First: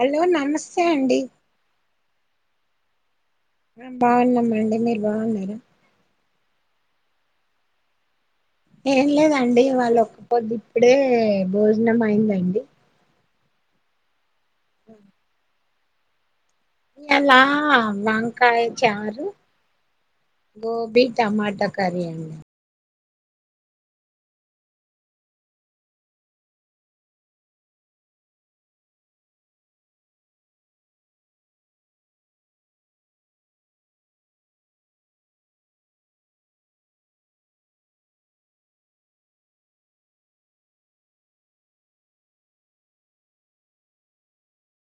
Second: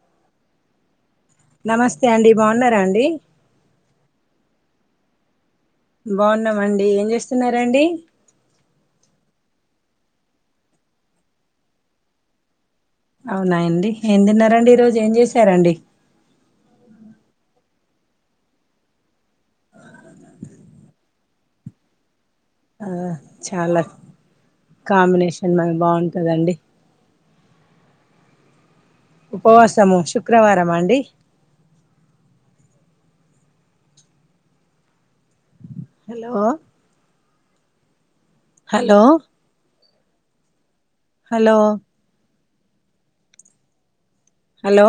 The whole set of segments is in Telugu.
హలో నమస్తే అండి. నమస్తే అండి, బావున్నారా అండి. ఆ బాగున్నాం అండి, మీర్ బావున్నారా. బావున్నామండి, ఏం జేస్తున్నారండి. ఏం లేదండి, ఇవాళ్ళ ఒక్కపొద్దు. ఇప్పుడే భోజనం అయిందండి. అవునాయండి. ఏం తిన్నారండి, ఈ రోజ్ ఏం జేశారండి. ఈయాల్ల వంకాయ చారు, గోబీ టమాటా కర్రీ అండి. అ చాలా కాంబినేషన్ [unintelligible] బాగుంటదండి. ఉపవాసము, శుక్రవారమా అండి. Hello. Hello. Hello. Hello.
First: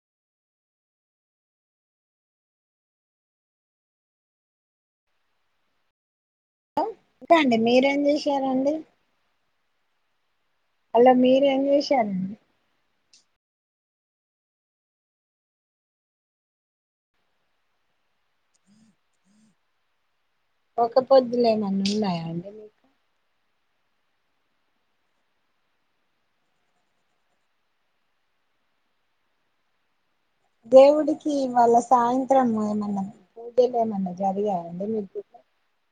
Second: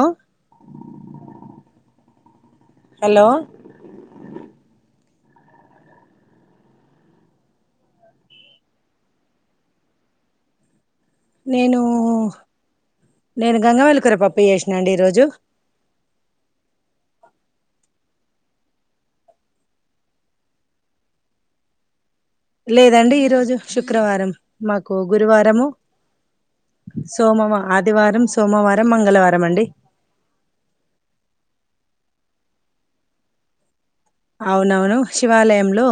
Hello. లో ఇంకా అండి, మీరేం జేసారండి. మళ్ళా మీరేం నేను జేశారండి. నేను గంగవయిల్ కూర పప్పు, జేసినాండి ఈరోజు. ఒక పొద్దులేమన్న ఉన్నాయా? అండి మీకు లేదండి ఈరోజు శుక్రవారం, మాకు గురువారము, సోమవ ఆదివారం, సోమవారం, మంగళవారం అండి. దేవుడికి ఇవాళ సాయంత్రం, ఏమన్నా పూజల్ అవునవును శివాలయంలో,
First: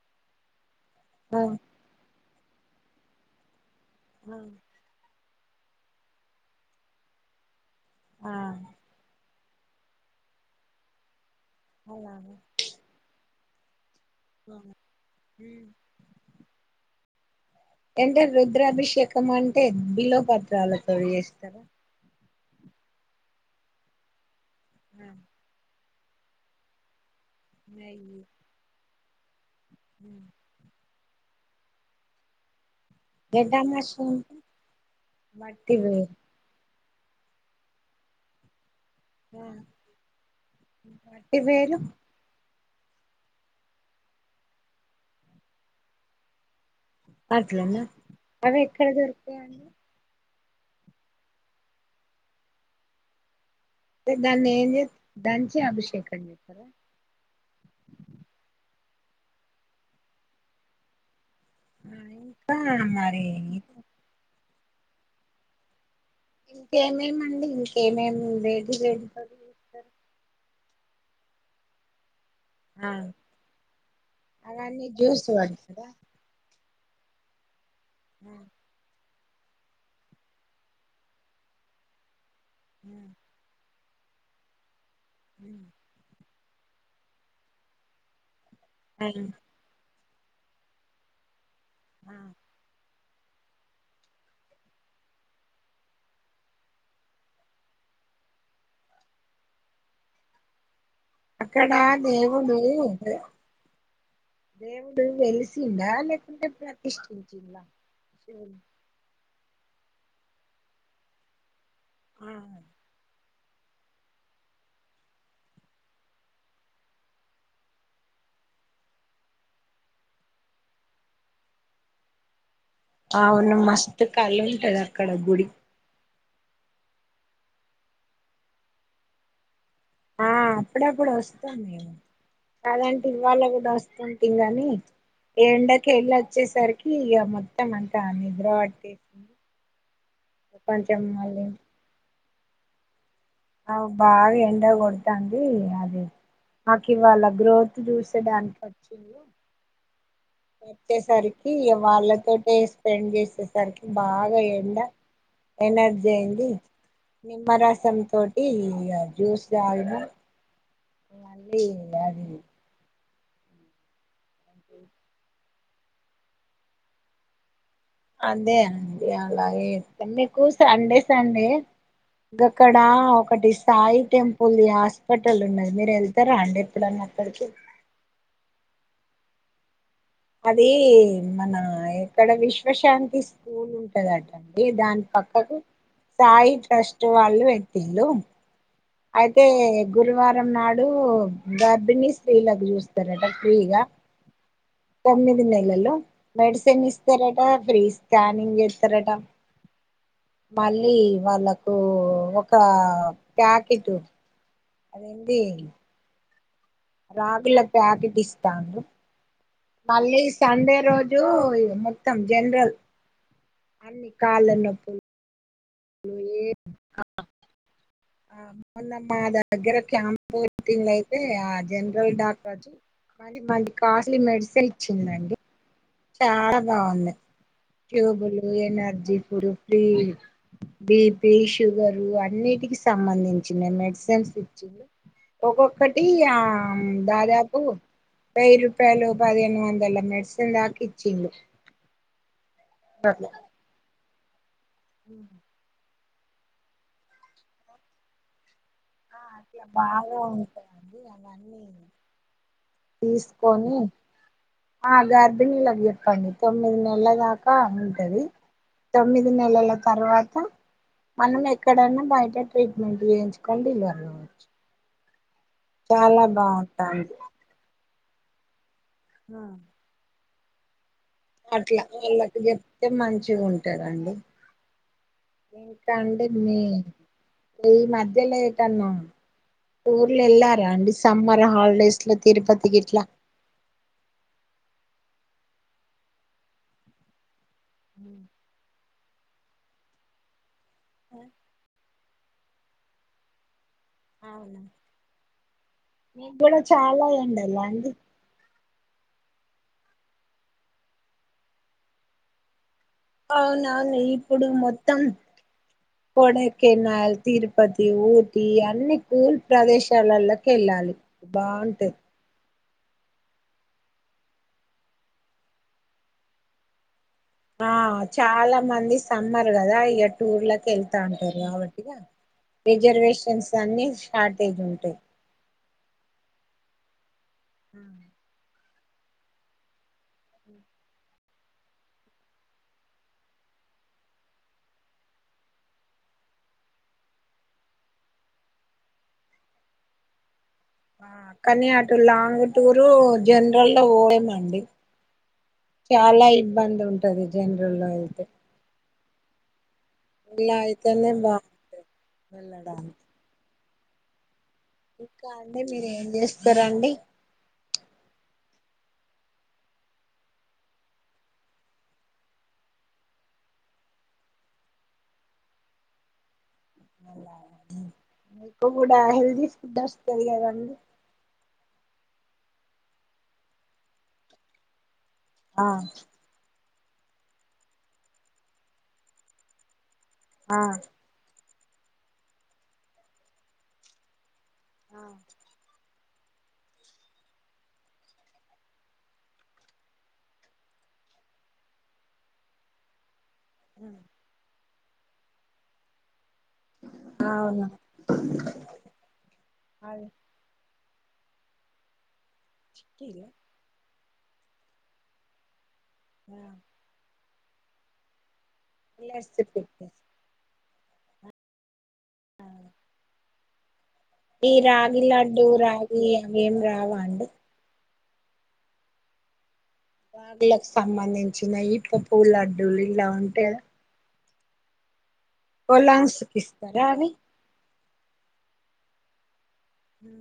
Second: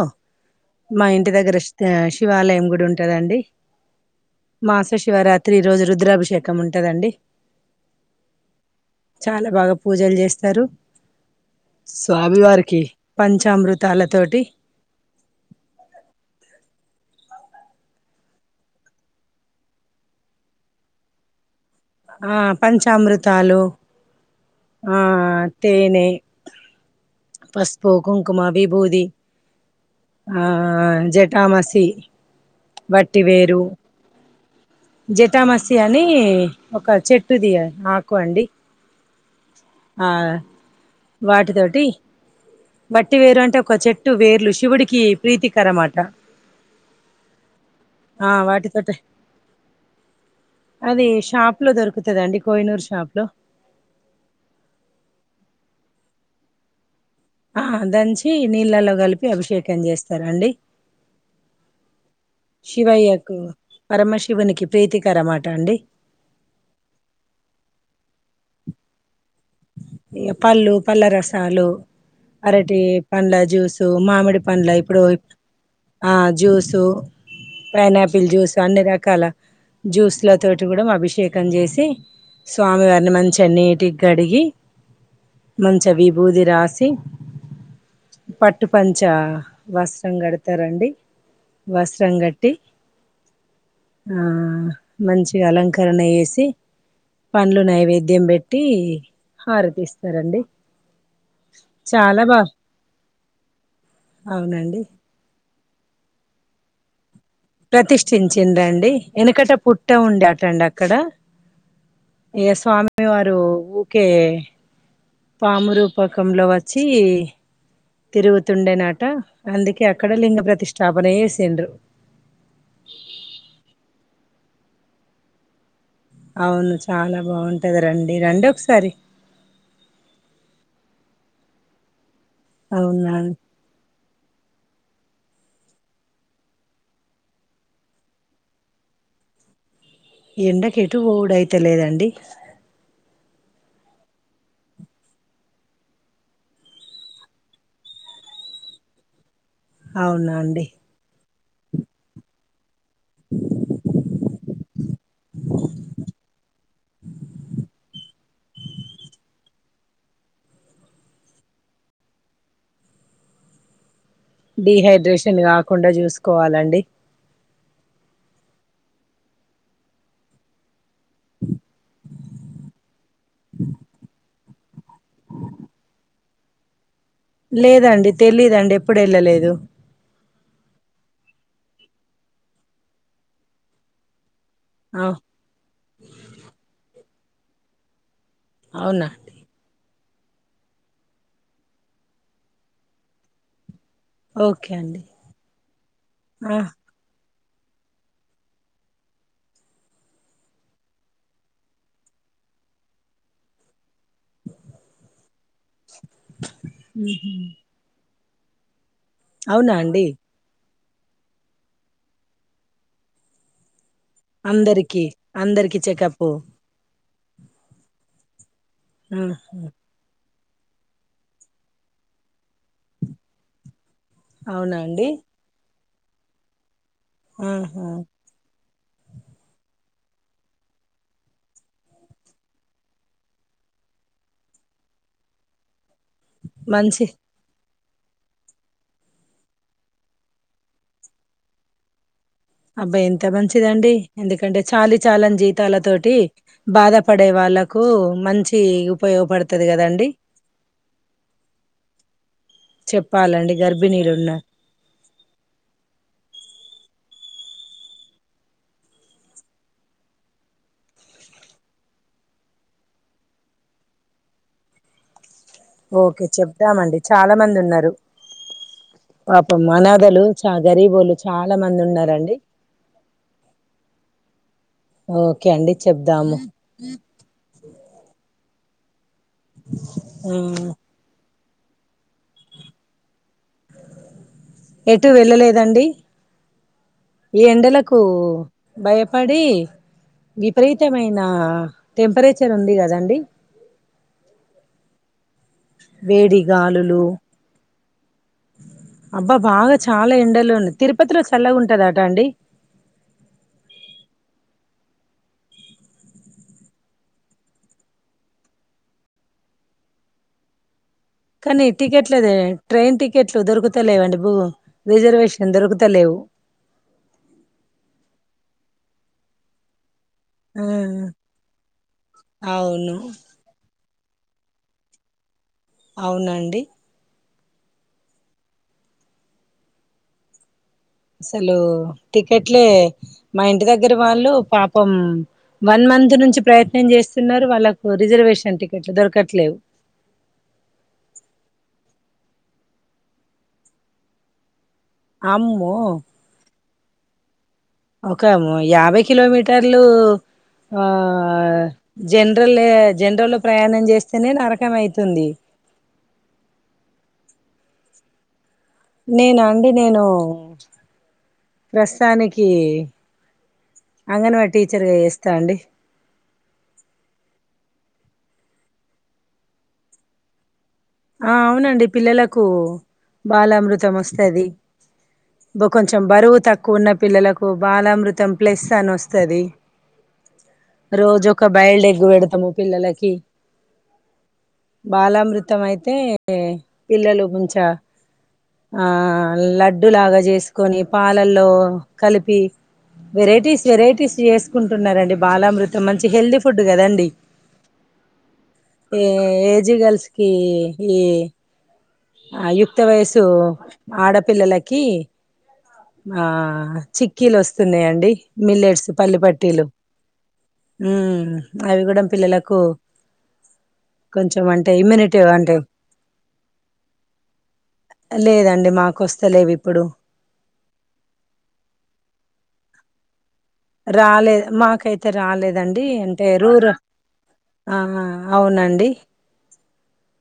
మా ఇంటి ఆ దగ్గర షిత్ శివాలయం గుడి ఉంటదండి. ఆ మాస శివరాత్ త్రీ రోజు, రుద్రాభిషేకం ఉంటదండి. ఆ. చాలా బాగా పూజలు జేస్తారు. పంచామృత్ తాళ్ళ తోటి, హుమ్మ్. అంటే రుద్రాభిషేకం అంటే, బిల్వ పత్రాలతో చేస్తారా. ఆ పంచామృతాలు, ఆ ఆ తేనే, పస్పు, నెయ్యి కుంకుమ, విబూది, ఆ జఠామసి. గేదయమ్మ వసుంది జటామసి అని ఒక చెట్టు ది ఆకు అండి ఆ ఇ వేరు మట్టి వేరు అంటే ఒక చెట్టు వేర్లు శివుడికి ప్రీతికరమాట అట్లనా ఆ అవి ఎక్కడ వాటితోటి దొరుకుతాయండి అది షాప్ లో దొరుకుతదండి కోయినూరు షాప్ లో అంటే దాన్ని ఏం జే దంచి అభిషేకం చేత్తరా ఆ దంచి నీళ్ళలో కలిపి అభిషేకం చేస్తారండి ఇంకా మరి శివయ్యకు పరమశివునికి ప్రీతికరమాట అండి ఇంకేమేమండి ఇంకేమేమింది [unintelligible] ఇగ పళ్ళు పళ్ళ రసాలు అరటి పండ్ల జ్యూసు మామిడి పండ్ల అవన్నీ ఇప్పుడు జ్యూస్ పడతారా ఆ జ్యూస్ సు పైనాపిల్ జ్యూస్ అన్ని రకాల జ్యూస్ లో తోటి గూడా అభిషేకం చేసి స్వామి వార్ని మంచిగా నీటీగా గడికి గి మంచిగా విబుది రాసి పట్టుపంచ వస్త్రం కడతారండి వస్త్రం గట్టి మ్ మంచిగా అలంకరణ జేసి పండ్లు నైవేద్యం బెట్టి హారతీస్తారండి అక్కడ దేవుడు అవునండి దేవుడు వెలిసిండా లేకుంటే ప్రతిష్టి ప్రతిష్ఠించిండండి వెనకట పుట్ట ఉండేటండి అక్కడ ఏ స్వామి వారు ఊకే పామురూపకంలో వచ్చి తిరుగుతుండే నట అందుకే అక్కడ లింగ ప్రతిస్టాపనా జేసిండ్రు అవును మస్తు కలుంటది అక్కడ గుడి అవును చాలా బాగుంటది రండి రండి ఒకసారి ఆ అప్పుడప్పుడు వస్తాం మేము కాదంటే అవునా ఇవాళ గూడా వస్తా ఉంటిం గానీ ఎండక ఎళ్ళ వచ్చేసరికి ఇక మొత్తం అంత నిద్ర బట్టింది. ఎండకెటు బోవుడయిత లేదండి అ బాగా ఎండ కొడతాంది అది మాకు ఇవాళ గ్రోత్ చూసేడానికి వచ్చిల్లు అవునా అండి వాళ్ళతోటే స్పెండ్ చేసేసరికి బాగా ఎండ ఎనర్జీ అయింది నిమ్మరసంతోటి ఇగ జ్యూస్ దాగినా మళ్ళీ అది డీహైడ్రేషన్ కాకుండా చూసుకోవాలండి అదే అండి అలాగే మీకు సండే సండే గోక్కడా ఒకటి సాయి టెంపుల్ ది హాస్పిటల్ ఉన్నది మీరు వెళ్తారా అండి ఎప్పుడున్న లేదండి తెలీదండి ఎప్పుడు వెళ్ళలేదు అది మన ఇక్కడ విశ్వశాంతి స్కూల్ ఉంటదట దాని ఆ పక్కకు సాయి ట్రస్ట్ వాళ్ళు పెట్టిళ్ళు అవునా అయితే గురువారం నాడు గర్భిణీ స్త్రీలకు చూస్తారట ఫ్రీగా ఓకే అండి తొమ్మిది నెలలు ఆ మెడిసిన్ ఇస్తారట ట ఫ్రీ స్కానింగ్ జేత్తరటా మళ్ళీ వాళ్ళకు ఒక ప్యాకెట్ అదేంది ఉహు. రాగుల ప్యాకెట్ ఇస్తాండ్రు అవునా అండి మళ్ళీ సండే రోజు మొత్తం జనరల్ అన్ని కాాలన్నొప్పులు అందరికి అందరికి నువ్ చెకప్ ఏప్ ఆ మొన్నమ్ మా ఆ, దగ్గర క్యాం పోటింగ్ అయితే ఆ జనరల్ డాక్టర్ చు పదిమంది కాస్ట్లీ మెడిసిన్ అవునా అండి ఇచ్చిందండి చాలా బాగుంది ఆహా ట్యూబులు ఏమా జిఫురు ఫ్రీ బిపి షుగరు అన్నిటికి సంబంధించిన మెడ్ సేమ్ పిచ్ ఒక్కొక్కటి ఆ మంచి దాదాపు వెయ్యి రూపాయలు పదిహేను వందల మెడ్సిన్ దాక ఇచ్చిన్డు అబ్బా ఎంత మంచిదండి ఎందుకంటే చాలి చాలని జీతాలతోట్ టి బాధపడే వాళ్ళలకు మంచి ఉప్ అది బాగా ఉంటాయండి అవన్ని చెప్పాలండి తీసుకొని గర్భిణీలు ఉన్నారు ఆ గర్భినీలకు చెప్పండి తొమ్మిది నెల్ ల్ల దాకా ఉంటది తొమ్మిది నెలల తర్వాత మనం ఎక్కడైన్నా బయట ట్రీట్మెంట్ చేయించుకోని డెలివర్ గావచ్చు ఓకే చెప్దామండి చాలా మంది ఉన్నారు పాపం అనాదలు చా గరీబ్ వో లు అట్లా వాళ్ళకి చెప్తే మంచిగా ఉంటారండి ఓకే అండి ఇంకా అంటే చెప్దాము మీ ఈ మధ్యలో టన్నా టూర్లు ఆ వెళ్ళారా అండి సమ్మర్ హాలిడేస్ లో తిరుపతి గిట్లా ఎటూ వెళ్ళలేదండి ఈ ఎండలకు భయపడి విపరీతమైన టెంపరేచర్ ఉంది కదండి అవునా మీకు వేడి కూడా గాలులు చాలా ఎండలా అండి అబ్బా బాగా చాలా ఎండల్లో ఉన్నాయ్ తిరుపతిలో చల్లగుంటదట అండి అవునవును ఇప్పుడు మొత్తం కొడైకెనాల్ తిరుపతి ఊటి అన్ని కూల్ ప్రదేశాలలోకి వెళ్ళాలి కానీ బాగుంటది టికెట్లేదే ట్రైన్ టికెట్లు దొరుకుతలేవండి బో రిజర్వేషన్ దొరుకుత లేవు ఆ చాలా మంది సమ్మర్ కదా ఎట్ టూర్లకి ఆ వెళ్తా ఉంటారు కాబట్టి అవును రిజర్వేషన్స్ అన్ని స్టార్టేజ్ ఉంటాయ్ అవున అండి ఉమ్ అసలు టికెట్లే మా ఇంటి దగ్గర వాళ్ళు పాపం వన్ మ మంత్ నుంచి ప్రయత్నం చేస్తున్నారు వాళ్ళకు రిజర్వేషన్ టికెట్లు దొరకట్లేవు ఆ కానీ అటు లాంగ్ టూరు జనరల్ లో పోలేమండి అమ్మో చాలా ఇబ్బంది ఉంటది జనరల్ లో అయితే ఒకాము యాభై కిలోమీటర్ ట్లూ ఇలా ఆ అయితేనే బాగుంటది జనరలే వెళ్ళడానికి జనరల్లో ప్రయాణం చేస్తేనే నరక్ ఇంకా అండి మీరెం చేస్తరండి నేన అండి నేను ప్రస్తుతానికి అంగన్ వాడి టీచర్గా చేస్తా అండి అ మీకు కూడా హెల్దీ ఫుడ్ వస్తది కదా అండి ఆ అవునండి పిల్లలకు బాలమృతం వస్తది బో ఆ కొంచెం బరువు తక్ ఉన్న పిల్లలకు బాలామృతం ప్లెస్ అని వస్తుంది ఆ రోజు ఒక బయల్డెగ్గు పెడతాము పిల్లలకి ఆ బాలా మృతి అంతే పిల్లలు గుంచ ఆ లడ్డులాగా చేసుకొని పాలల్లో కలిపి వెరైటీస్ వెరైటీస్ చేసుకుంటున్నారండి బాలామృతం మంచి హెల్దీ ఫుడ్ కదాండి అవును ఏ ఏజ్ అది గల్స్ ఇ ఆ యుక్త వయసు ఆడపిల్లలకి ఆ చిక్ కీలు వస్తున్నాయండి మిల్లెట్స్ పల్ల రెసిపీ. పట్టీలు ఉ అవి కూడ పిల్లలకు కొంచెం ఈ అంటే రాగి ఇమ్యూనిటీ లడ్డు అంటే రాగి అవి ఏం రావాండి లేదండి మాకొస్త లేవు ఇప్పుడు వాగులకు సంబంధించిన ఈప్ప పూల లడ్డూలు ఇలా ఉంట రాలేదు మాకైతే రాలేదండి కొలాంగ్స్ అంటే కి రూరు ఇస్తారా అవి అవునండి హ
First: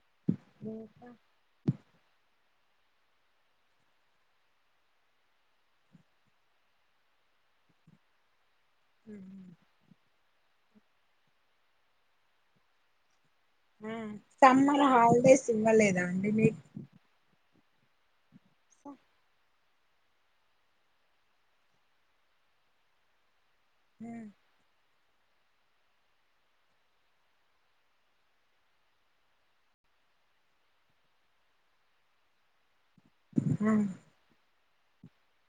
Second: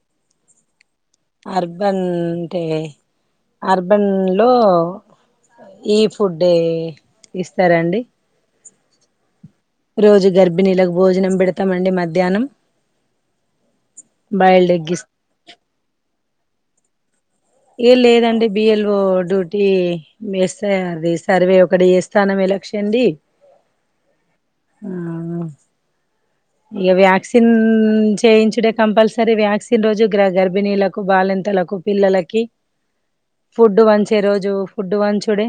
[inaudible] అర్బన్ అంటే అర్బన్ లో ఈ ఫుడే ఇస్తరాండి హ రోజు గర్భిణీలకు భోజనం పెడతామండి మధ్యాహ్నం boiled summer egg is holidays ఇవ్వలేదా అండి మీకు ఏ లే లేదండి బిఎల్ ఒ [unintelligible] అది సర్వే ఒకటి ఏ స్థానం ఎ లక్ష అండి అ ఇక వ్యాక్సిన్ చేయించుడే కంపల్సరీ వ్యాక్సిన్ రోజు గర్భిణీలకు బాలింతలకు పిల్లలకి ఆ ఫుడ్ పంచే రోజు ఫుడ్ పంచుడే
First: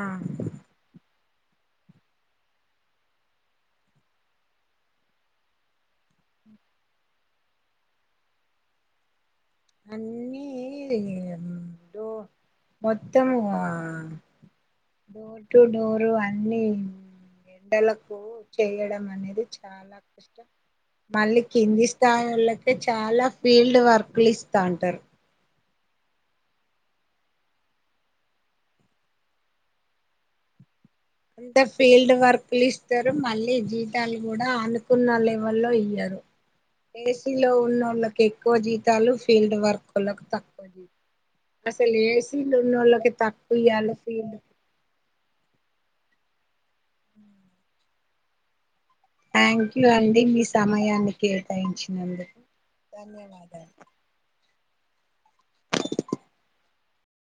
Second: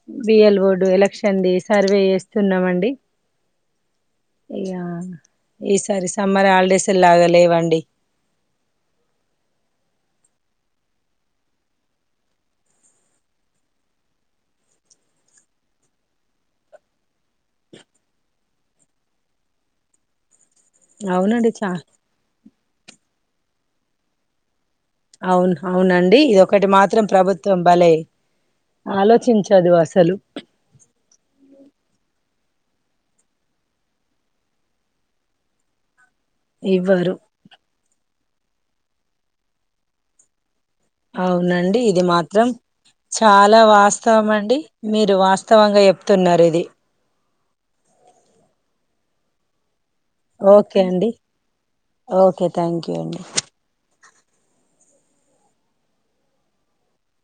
ఆ బిఎల్ బోర్డు ఎలక్షన్ది సర్వే చేస్తున్నామండి ఈసారి సమ్మర్ హాలిడేసే లేవండి అన్నీ మొత్తం ఆ డోర్ టు డోర్ అన్ని ఎండలకు చేయడం అనేది చాలా కష్టం మళ్ళీ అవునండి చా కింది స్థాయిళకే చాలా ఫీల్డ్ వర్క్ లు ఇస్తా ఉంటారు అవును అవునండి ఇది ఒకటి మాత్రం ప్రభుత్వం భలే ఆలోచించదు అసలు అంత ఫీల్డ్ వర్క్లు ఇస్తారు మళ్ళీ జీతాలు కూడ అనుకున్న లెవెల్ లో ఇయ్యారు ఇవ్వరు ఏసి లో ఉన్న ఒళ్ళకి జీతలు ఫీల్డ్ వర్కులు అవునండి ఇది మాత్రం ఉన్నోళ్ళకి చాల తక్కువ ఇయ్యాలి వాస్తవం ఫీల్డ్ అండి మీ మీరు వాస్తవంగా చెప్తున్నారు ఇది [unintelligible] థ్యాంక్ యు అండి మీ ఓకే అండి సమయాన్ని కేటాయించినందుకు ఓకే థ్యాంక్ యూ అండి ధన్యవాదాలు